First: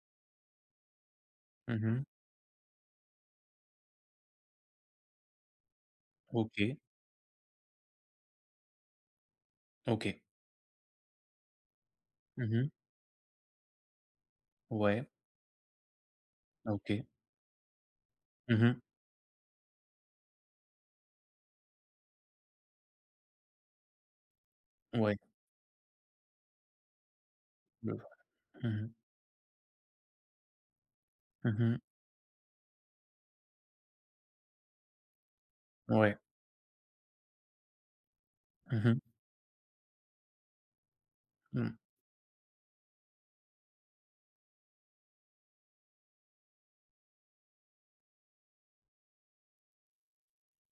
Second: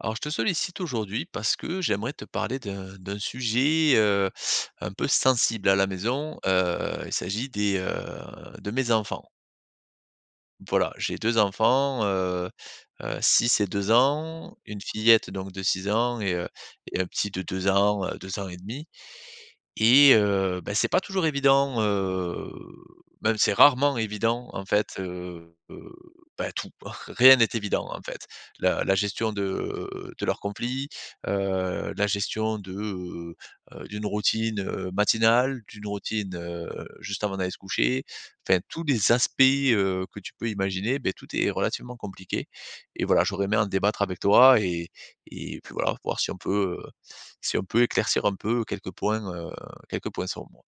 Alors, je te sollicite aujourd'hui parce Mmh que mh. j'aimerais te parler d'un sujet un peu sensible à la maison. OK, Il s'agit des de mes enfants. OK. Voilà, j'ai deux enfants, Mmh mh. 6 et 2 ans, une Ouais, fillette donc de 6 ans et et OK. un petit de 2 ans, 2 ans et Mmh mh. demi. Et bah, c'est pas toujours évident, même c'est rarement évident en fait, Ouais, bah, tout. Rien n'est évident je en vois. fait. Mmh La mh. la gestion de leurs conflits, Mmh mh. La gestion de d'une routine, matinale, d'une Ouais. routine, juste avant d'aller se coucher. Enfin Mmh tous mh. les aspects, que tu peux imaginer, ben tout est Mmh. relativement compliqué et voilà, j'aurais aimé en débattre avec toi et puis voilà, voir si on peut, si on peut éclaircir un peu quelques points moi.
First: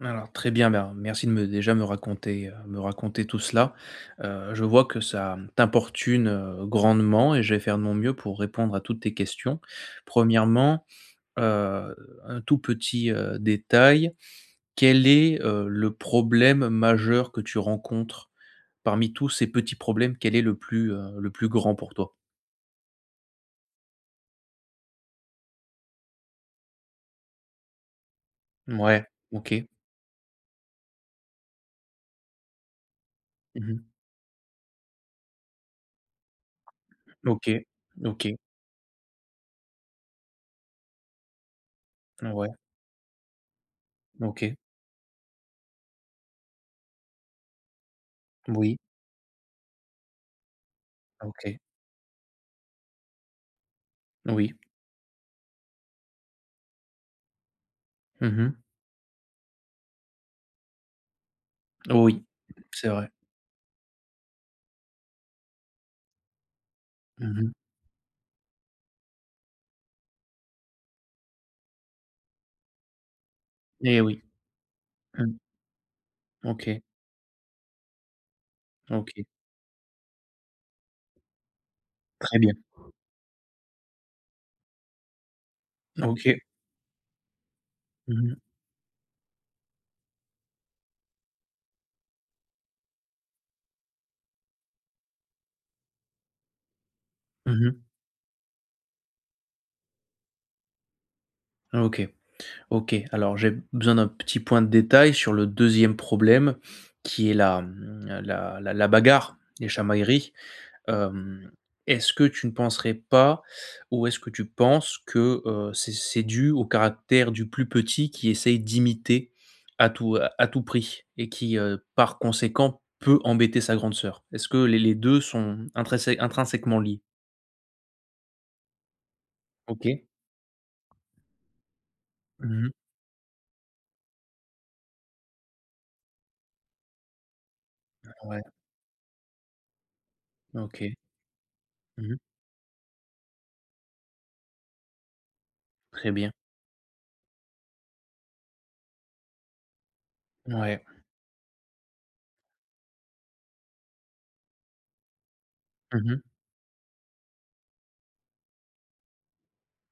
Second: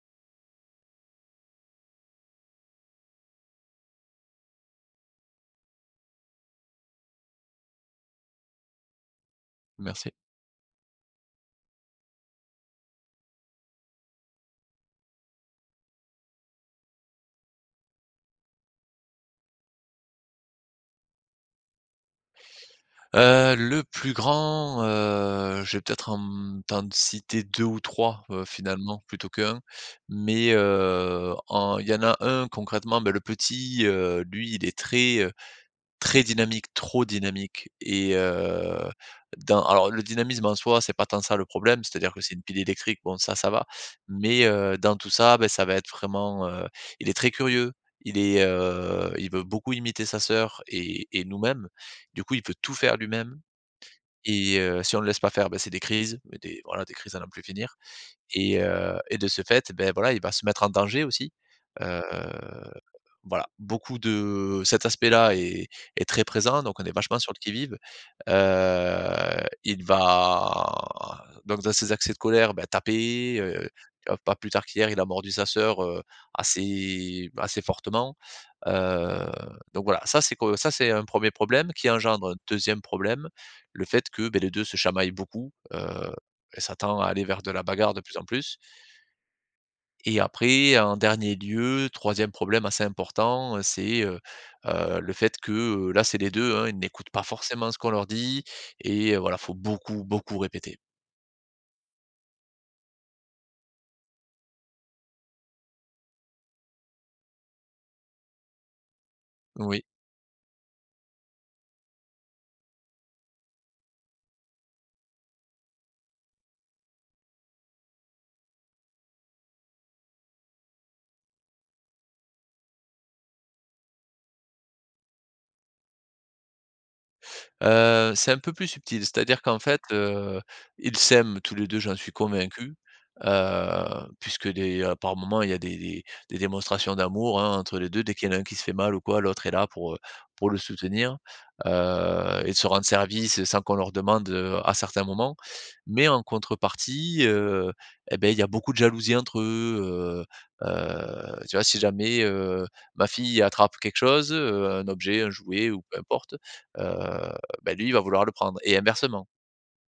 Alors très bien, ben, merci de me déjà me raconter tout cela. Je vois que ça t'importune, grandement et je vais faire de mon mieux pour répondre à toutes tes questions. Merci. Premièrement, heu, un tout petit, détail, quel est, le problème majeur que tu rencontres? Parmi tous ces petits problèmes, quel est le plus grand pour toi? Le plus grand, je vais peut-être en t'en citer 2 ou 3 finalement, Ouais, plutôt qu'un. OK. Mais, en il y en a un concrètement, bah, le Mmh. petit, lui, il est très, très dynamique, trop OK, dynamique et OK, dans alors le dynamisme en soi, c'est pas tant ça le problème, c'est-à-dire que c'est une ouais, pile électrique, bon ça va. Mais OK, dans tout ça, ben ça va être vraiment, il est très curieux, il est, oui, il veut beaucoup imiter sa sœur et OK, nous-mêmes. Du coup, il peut tout faire lui-même oui. et si on ne le laisse pas faire, ben c'est des crises, mais des voilà, des crises à n'en plus finir Mmh. Et de ce fait, ben voilà, il va se mettre en danger aussi, heu Oui, c'est vrai. voilà, beaucoup de cet aspect-là est est très présent, donc on est vachement sur le Mmh. qui-vive. Heu, il va donc dans ses accès de colère, bah, taper, Et tu vois? oui. Pas plus tard qu'hier, il a Mmh. mordu sa sœur, OK, assez assez fortement. OK, Heu, donc voilà, ça c'est que ça c'est un premier problème qui engendre un très bien. deuxième problème, le fait que, beh, les 2 se chamaillent beaucoup, OK. et s'attend à aller vers de la bagarre de plus Mmh en mh. plus. Et après, en dernier lieu, troisième problème assez important, c'est, le fait que, là, c'est les deux, hein, ils n'écoutent pas forcément Mmh. ce qu'on leur dit et voilà, faut beaucoup, beaucoup répéter. OK, OK. Alors j'ai besoin d'un petit point de détail sur le deuxième problème qui est la, mmh, la la la bagarre, les Oui. chamailleries. Hem, Est-ce que tu ne penserais pas ou est-ce que tu penses que, c'est dû au caractère du plus petit qui essaye d'imiter à tout prix et qui, par conséquent peut embêter sa grande sœur? Est-ce que les 2 sont intrinsèquement liés? C'est un peu plus subtil, c'est-à-dire qu'en fait, OK. Ils s'aiment tous les 2, j'en suis Mmh. convaincu, heu, puisque des par moments, il y a des des démonstrations d'amour, hein, entre les deux. Dès qu'il y en a Ouais, un qui se fait mal ou quoi, l'autre est là pour le OK. soutenir, Mmh. Et de se rendre service sans qu'on leur demande, à certains moments. Mais Très en bien. contrepartie, et beh, il y a beaucoup de jalousie entre eux, Ouais. Tu vois? Si jamais, ma fille attrape quelque chose, un objet, un jouet ou peu Mmh. importe, bah, lui, il va vouloir le prendre et inversement.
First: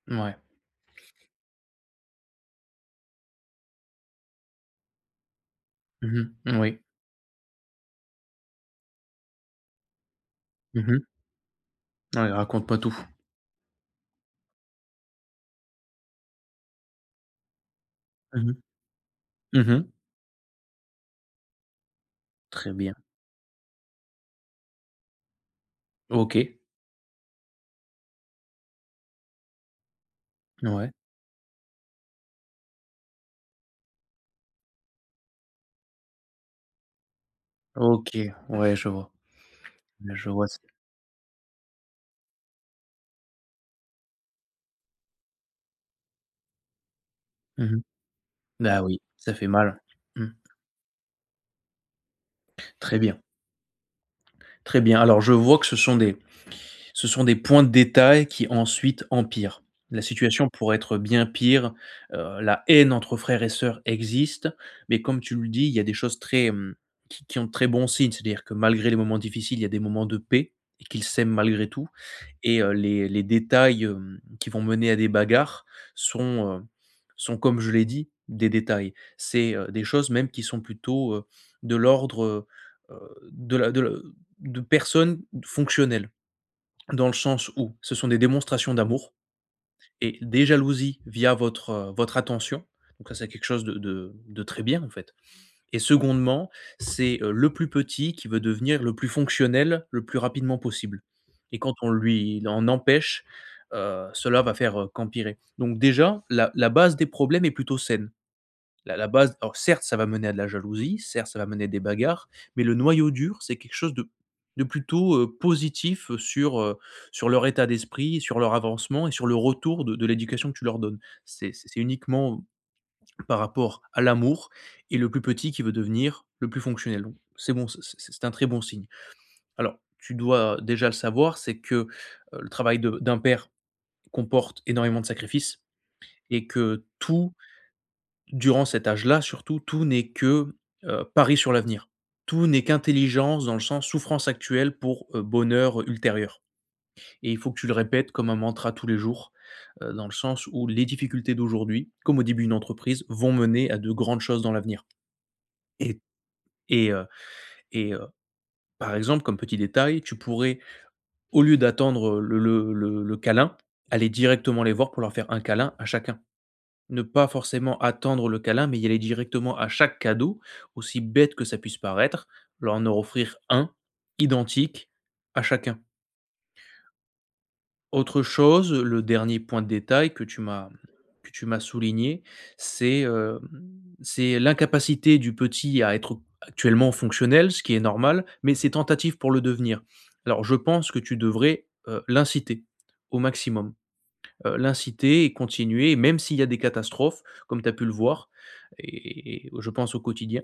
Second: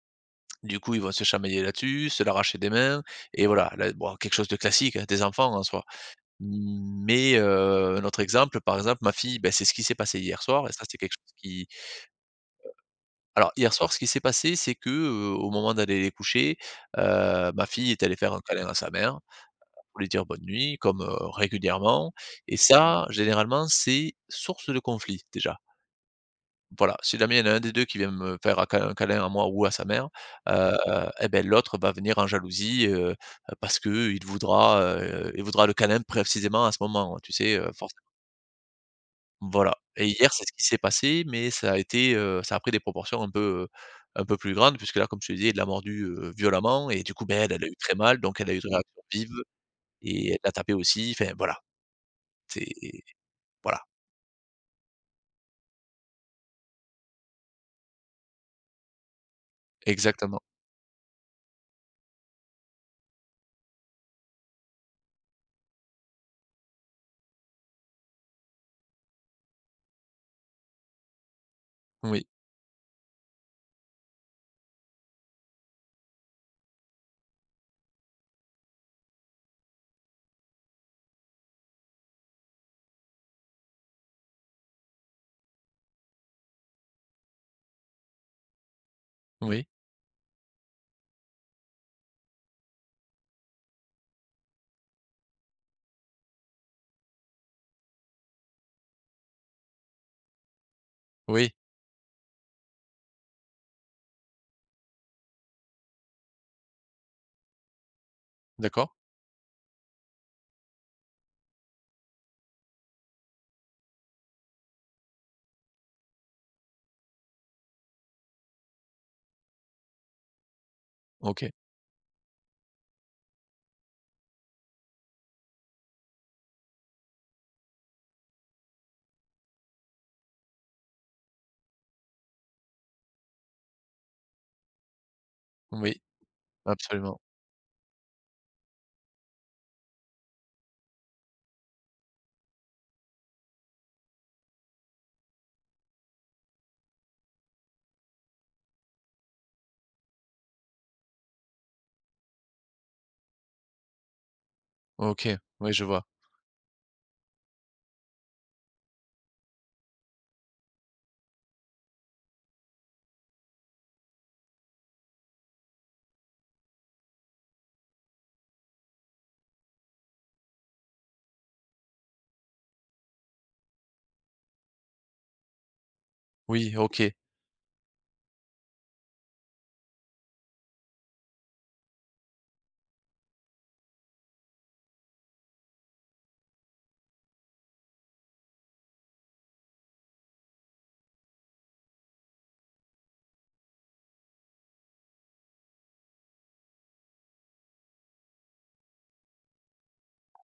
Ouais. Du coup, ils vont se chamailler là-dessus, se l'arracher des mains et voilà, là, bon, quelque chose de classique, hein, des enfants en soi. Mmh. Oui. Mmh, Mais un autre exemple, par exemple, ma fille, bah, c'est ce qui s'est passé hier soir et ça, c'est Mmh. quelque chose qui Ouais, raconte-moi tout. alors hier soir, ce qui s'est passé, c'est que, au moment d'aller les coucher, ma fille est allée faire un Mmh câlin à mh. sa mère Mmh. pour lui dire bonne nuit comme, régulièrement et Très bien. ça, généralement, c'est source de conflit déjà. OK. Voilà, si jamais il y en a un des 2 qui vient me faire un câlin à moi ou à sa mère, heu, Ouais. et beh, l'autre va venir en jalousie, parce que il voudra le câlin précisément à ce moment, tu sais, forc OK. Ouais, je vois. voilà et Ouais, je hier, c'est vois. ce qui s'est passé, mais ça a été, ça a pris des proportions un peu plus grandes puisque là, comme je te disais, il l'a mordu, violemment et du coup, ben elle, elle a eu Mmh. très mal, donc elle a eu une Bah oui, réaction vive ça fait mal. Mmh. et elle l'a tapé aussi. Enfin, voilà, c'est Très bien, voilà, très bien. Alors je vois que ce sont des points de détail qui ensuite empirent. La exactement. situation pourrait être bien pire, la haine entre frères et sœurs existe, mais comme tu le dis, il y a des choses très, qui ont de très bons signes. C'est-à-dire que malgré les moments difficiles, il y a des moments de paix et qu'ils s'aiment malgré tout. Oui, Et les détails, qui vont mener à des bagarres sont, heu, sont comme je l'ai dit, des détails. C'est, des choses même qui sont plutôt, de l'ordre, heu, de la de personnes fonctionnelles. Dans le sens où ce sont des démonstrations d'amour oui, et des jalousies via votre, votre attention. Donc ça, c'est quelque chose de très bien, en fait. Et secondement, c'est, le plus petit qui veut devenir le plus fonctionnel, le plus rapidement possible. oui, Et quand on lui en empêche, cela va faire, qu'empirer. Donc déjà, la base des problèmes est plutôt saine. d'accord, La base alors certes, ça va mener à de la jalousie, certes, ça va mener à des bagarres, mais le noyau dur, c'est quelque chose de plutôt, positif, sur leur état d'esprit, sur leur avancement et sur le retour de l'éducation que tu leur donnes. OK, C'est uniquement par rapport à l'amour et le plus petit qui veut devenir le plus fonctionnel. Donc c'est bon, c'est un très bon signe. Alors tu dois déjà le savoir, c'est que, le travail de d'un père comporte énormément de sacrifices oui, et que absolument. tout, durant cet âge-là surtout, tout n'est que, pari sur l'avenir. Tout n'est qu'intelligence dans le sens souffrance actuelle pour, bonheur, ultérieur et il faut que tu le répètes comme un mantra tous les jours, dans le sens où les difficultés d'aujourd'hui, comme au début d'une entreprise, vont mener à de grandes choses dans l'avenir OK, oui, je et vois. Et heu et heu, par exemple, comme petit détail, tu pourrais, au lieu d'attendre, le câlin, aller directement les voir pour leur faire un câlin à chacun. Ne pas forcément attendre le câlin, mais y aller directement à chaque cadeau, aussi bête que ça puisse paraître, leur en offrir un identique à chacun. Oui, OK. Autre chose, le dernier point de détail que tu m'as souligné, c'est, c'est l'incapacité du petit à être actuellement fonctionnel, ce qui est normal, mais ses tentatives pour le devenir. Alors je pense que tu devrais, l'inciter au maximum, l'inciter et continuer et même s'il y a des catastrophes, comme tu as pu le voir et je pense au quotidien,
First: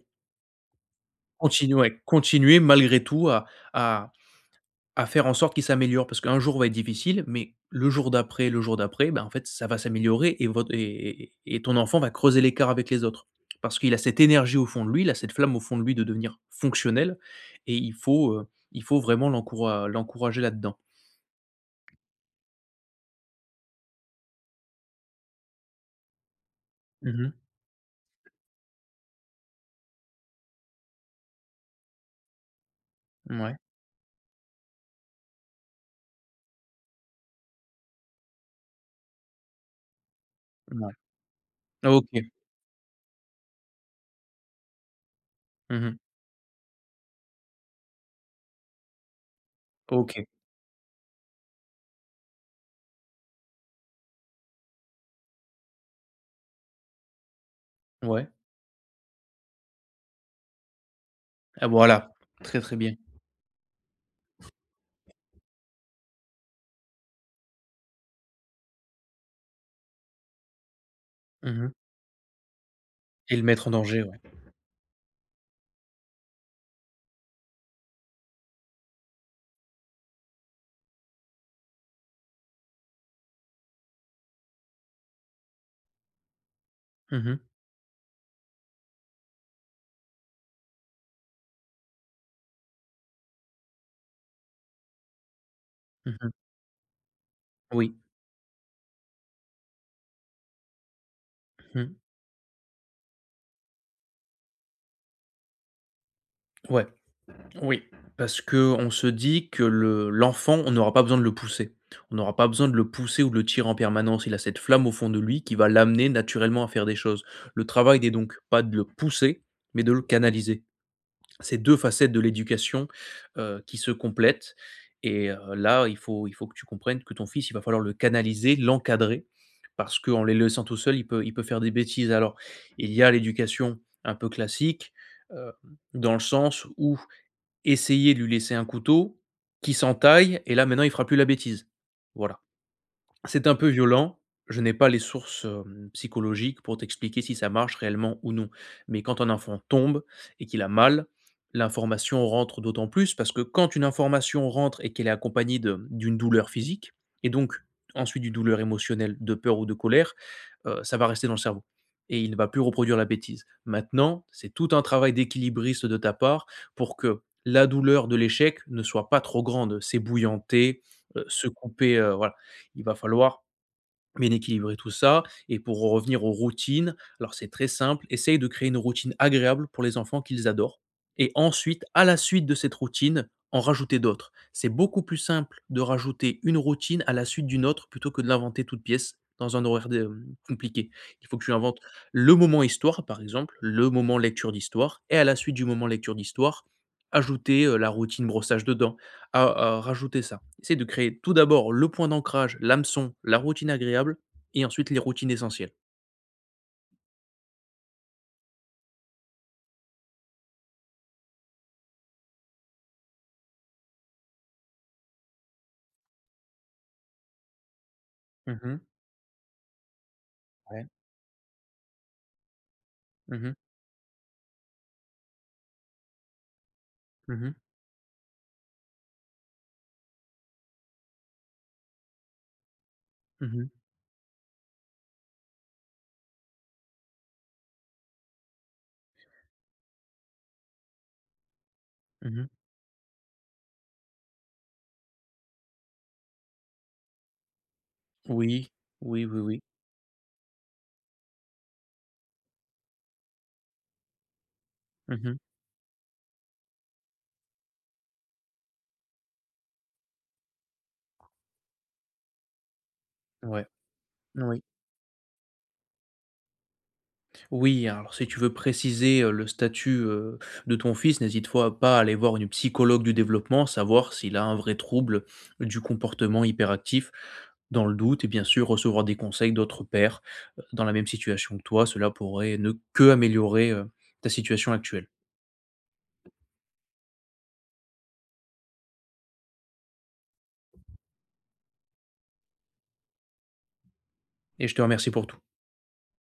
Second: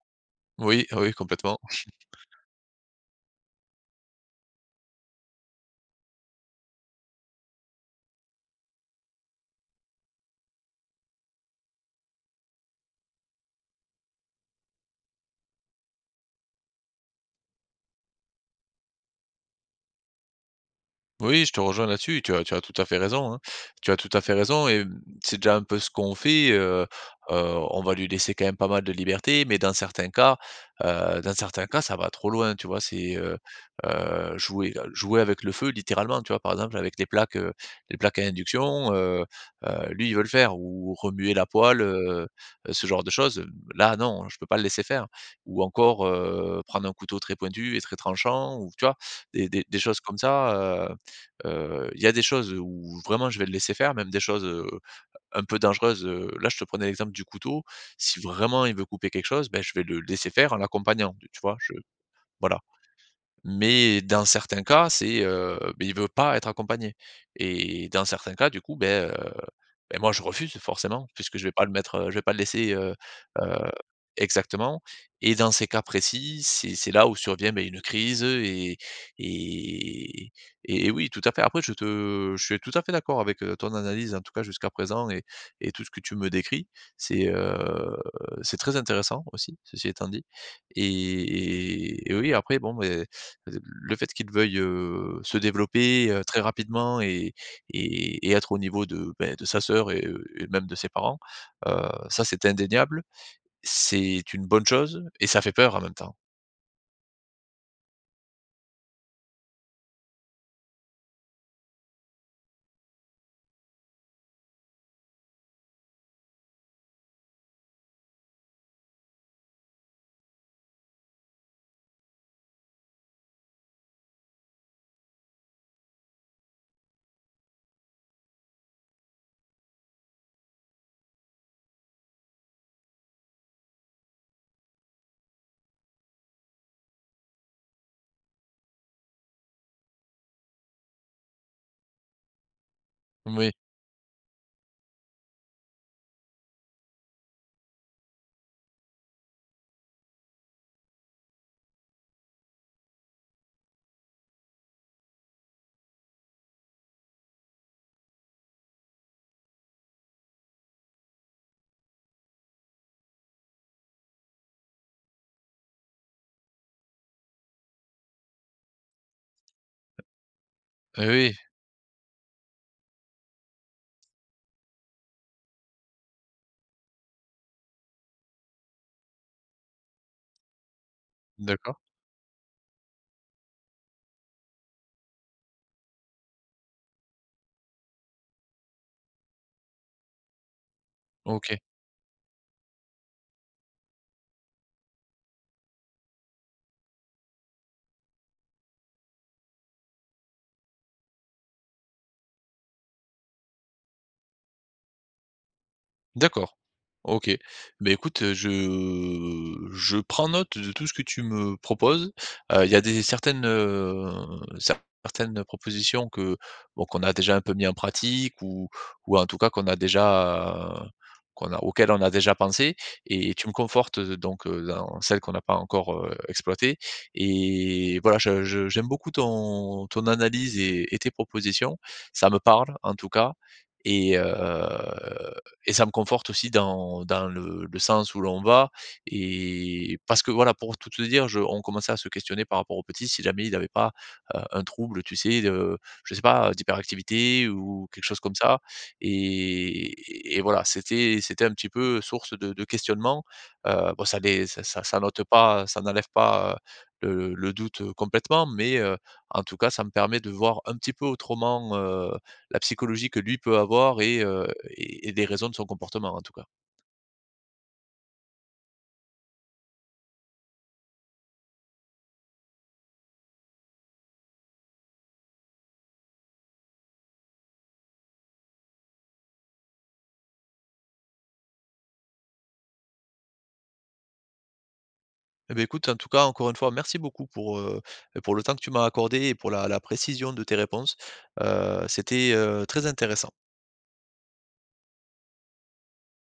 Oui, ah oui, complètement. continuer, ouais, continuer malgré tout à à faire en sorte qu'il s'améliore parce qu'un jour va être difficile, mais le jour d'après, ben, en fait, ça va s'améliorer et votre et ton enfant va creuser l'écart avec les autres. Parce qu'il a cette énergie au fond de lui, il a cette flamme au fond de lui de devenir fonctionnel et il faut, vraiment l'encourager là-dedans. Oui, je te rejoins là-dessus, tu as tout à fait raison, hein. Tu as tout à fait raison et mmh, c'est déjà un peu ce qu'on fait, Mmh mh. heu, on va lui laisser quand même pas mal de liberté, mais dans certains cas, ça va trop loin, tu vois? C'est, Mouais, jouer avec le feu littéralement, tu vois? Par exemple, avec les plaques à induction, lui, il veut le faire ou remuer la poêle, OK. ce genre de choses, là, non, je peux pas le laisser faire ou Mmh. encore, prendre un couteau très pointu et très tranchant ou tu vois? Des choses comme OK. ça, heu il y a des choses où vraiment je vais le laisser faire, même des choses, un peu dangereuses, là je te prenais l'exemple du couteau. Si Ouais. vraiment il veut couper quelque chose, ben je vais le laisser faire en l'accompagnant, tu vois? Ah Je voilà. voilà. Très, très bien. Mais dans certains cas, c'est, beh, il veut pas être accompagné et dans certains cas, du coup, beh, moi je refuse forcément puisque je vais pas le Mmh. mettre, je vais pas le laisser, Et le heu mettre en danger, ouais. exactement et dans ces cas précis, c'est là où survient, beh, une crise, et et oui, tout à fait. Après je suis tout à fait d'accord avec, ton analyse, en tout cas jusqu'à présent et tout ce que tu me décris. Mmh C'est, mh. heu, c'est très intéressant aussi, ceci étant dit et oui, après bon, beh le fait qu'ils veuillent se développer, Mmh. très rapidement Oui. Et être au niveau de, beh, de sa sœur et même de ses parents, Mmh. Ça c'est indéniable. C'est une bonne chose et ça fait peur en même temps. Ouais. Oui, parce que on se dit que le l'enfant, on n'aura pas besoin de le pousser. On n'aura pas besoin de le pousser ou de le tirer en permanence. Il a cette flamme au fond de lui qui va l'amener naturellement à faire des choses. Le travail n'est donc pas de le pousser, mais de le canaliser. Ces 2 facettes de l'éducation, qui se complètent et là, il faut que tu comprennes que ton fils, il va falloir le canaliser, l'encadrer parce qu'en les laissant tout seul, il peut faire des bêtises. Alors, il y a l'éducation un peu classique, heu, dans le sens où essayer de lui laisser un couteau, qui s'entaille et là maintenant il fera plus la bêtise. Voilà. C'est Oui, un peu violent. Je n'ai pas les sources, psychologiques pour t'expliquer si ça marche réellement ou non. Mais quand un enfant tombe et qu'il a mal, l'information rentre d'autant plus parce que quand une information rentre et qu'elle est accompagnée de d'une douleur physique et donc ensuite d'une douleur émotionnelle, de peur ou de colère, ça va rester dans le cerveau et il ne va plus reproduire la bêtise. Maintenant, c'est tout un travail d'équilibriste de ta part pour que la douleur de l'échec ne soit pas trop grande, s'ébouillanter, eh oui, se couper, voilà il va falloir bien équilibrer tout ça et pour en revenir aux routines, alors c'est très simple, essaye de créer une routine agréable pour les enfants qu'ils adorent et d'accord. ensuite, à la suite de cette routine, en rajouter d'autres. C'est beaucoup plus simple de rajouter une routine à la suite d'une autre plutôt que de l'inventer toute pièce dans un horaire de- compliqué. Il faut que tu OK. inventes le moment histoire, par exemple, le moment lecture d'histoire, et à la suite du moment lecture d'histoire, ajouter la routine brossage de dents, à à rajouter ça. Essaye de créer tout d'abord le point d'ancrage, l'hameçon, la routine agréable et ensuite les routines essentielles. D'accord. OK. Beh, écoute, je prends note de tout ce que tu me proposes. Il y a des certaines, certaines propositions que, bon, qu'on a déjà un peu mis en pratique Mmh. ou en tout cas qu'on a déjà Ouais. qu'on a auxquelles on a déjà pensé et Mmh tu me mh. confortes, donc, dans celles qu'on n'a pas encore, exploitées Mmh mh. et voilà, je j'aime beaucoup ton analyse et tes propositions. Ça me parle en tout cas Mmh. et heu et ça me conforte aussi dans le sens où l'on va et parce que voilà, pour tout te dire, je on commençait à se questionner Mmh. par rapport au petit, si jamais il n'avait pas, un trouble, tu sais, de je sais pas, d'hyperactivité ou quelque chose comme ça Oui. Oui, oui, oui. Et voilà, c'était c'était un petit peu source de questionnement, bon ça les ça ça ça n'ôte Mmh. pas ça n'enlève pas, le doute, complètement mais en tout cas, ça me permet de voir un petit peu autrement, la psychologie que lui peut Ouais. avoir Oui. Et des raisons de son comportement, en tout cas. Oui, alors si tu veux préciser, le statut, de ton fils, n'hésite fois pas à aller voir une psychologue du développement, savoir s'il a un vrai trouble du comportement hyperactif. Dans le doute et bien sûr recevoir des conseils d'autres pairs, dans la même situation que toi, cela pourrait ne qu'améliorer, ta situation actuelle Eh beh, écoute, en tout cas, encore une fois, merci beaucoup pour le temps que tu m'as accordé et pour la précision de tes réponses. C'était, très intéressant. et je te remercie pour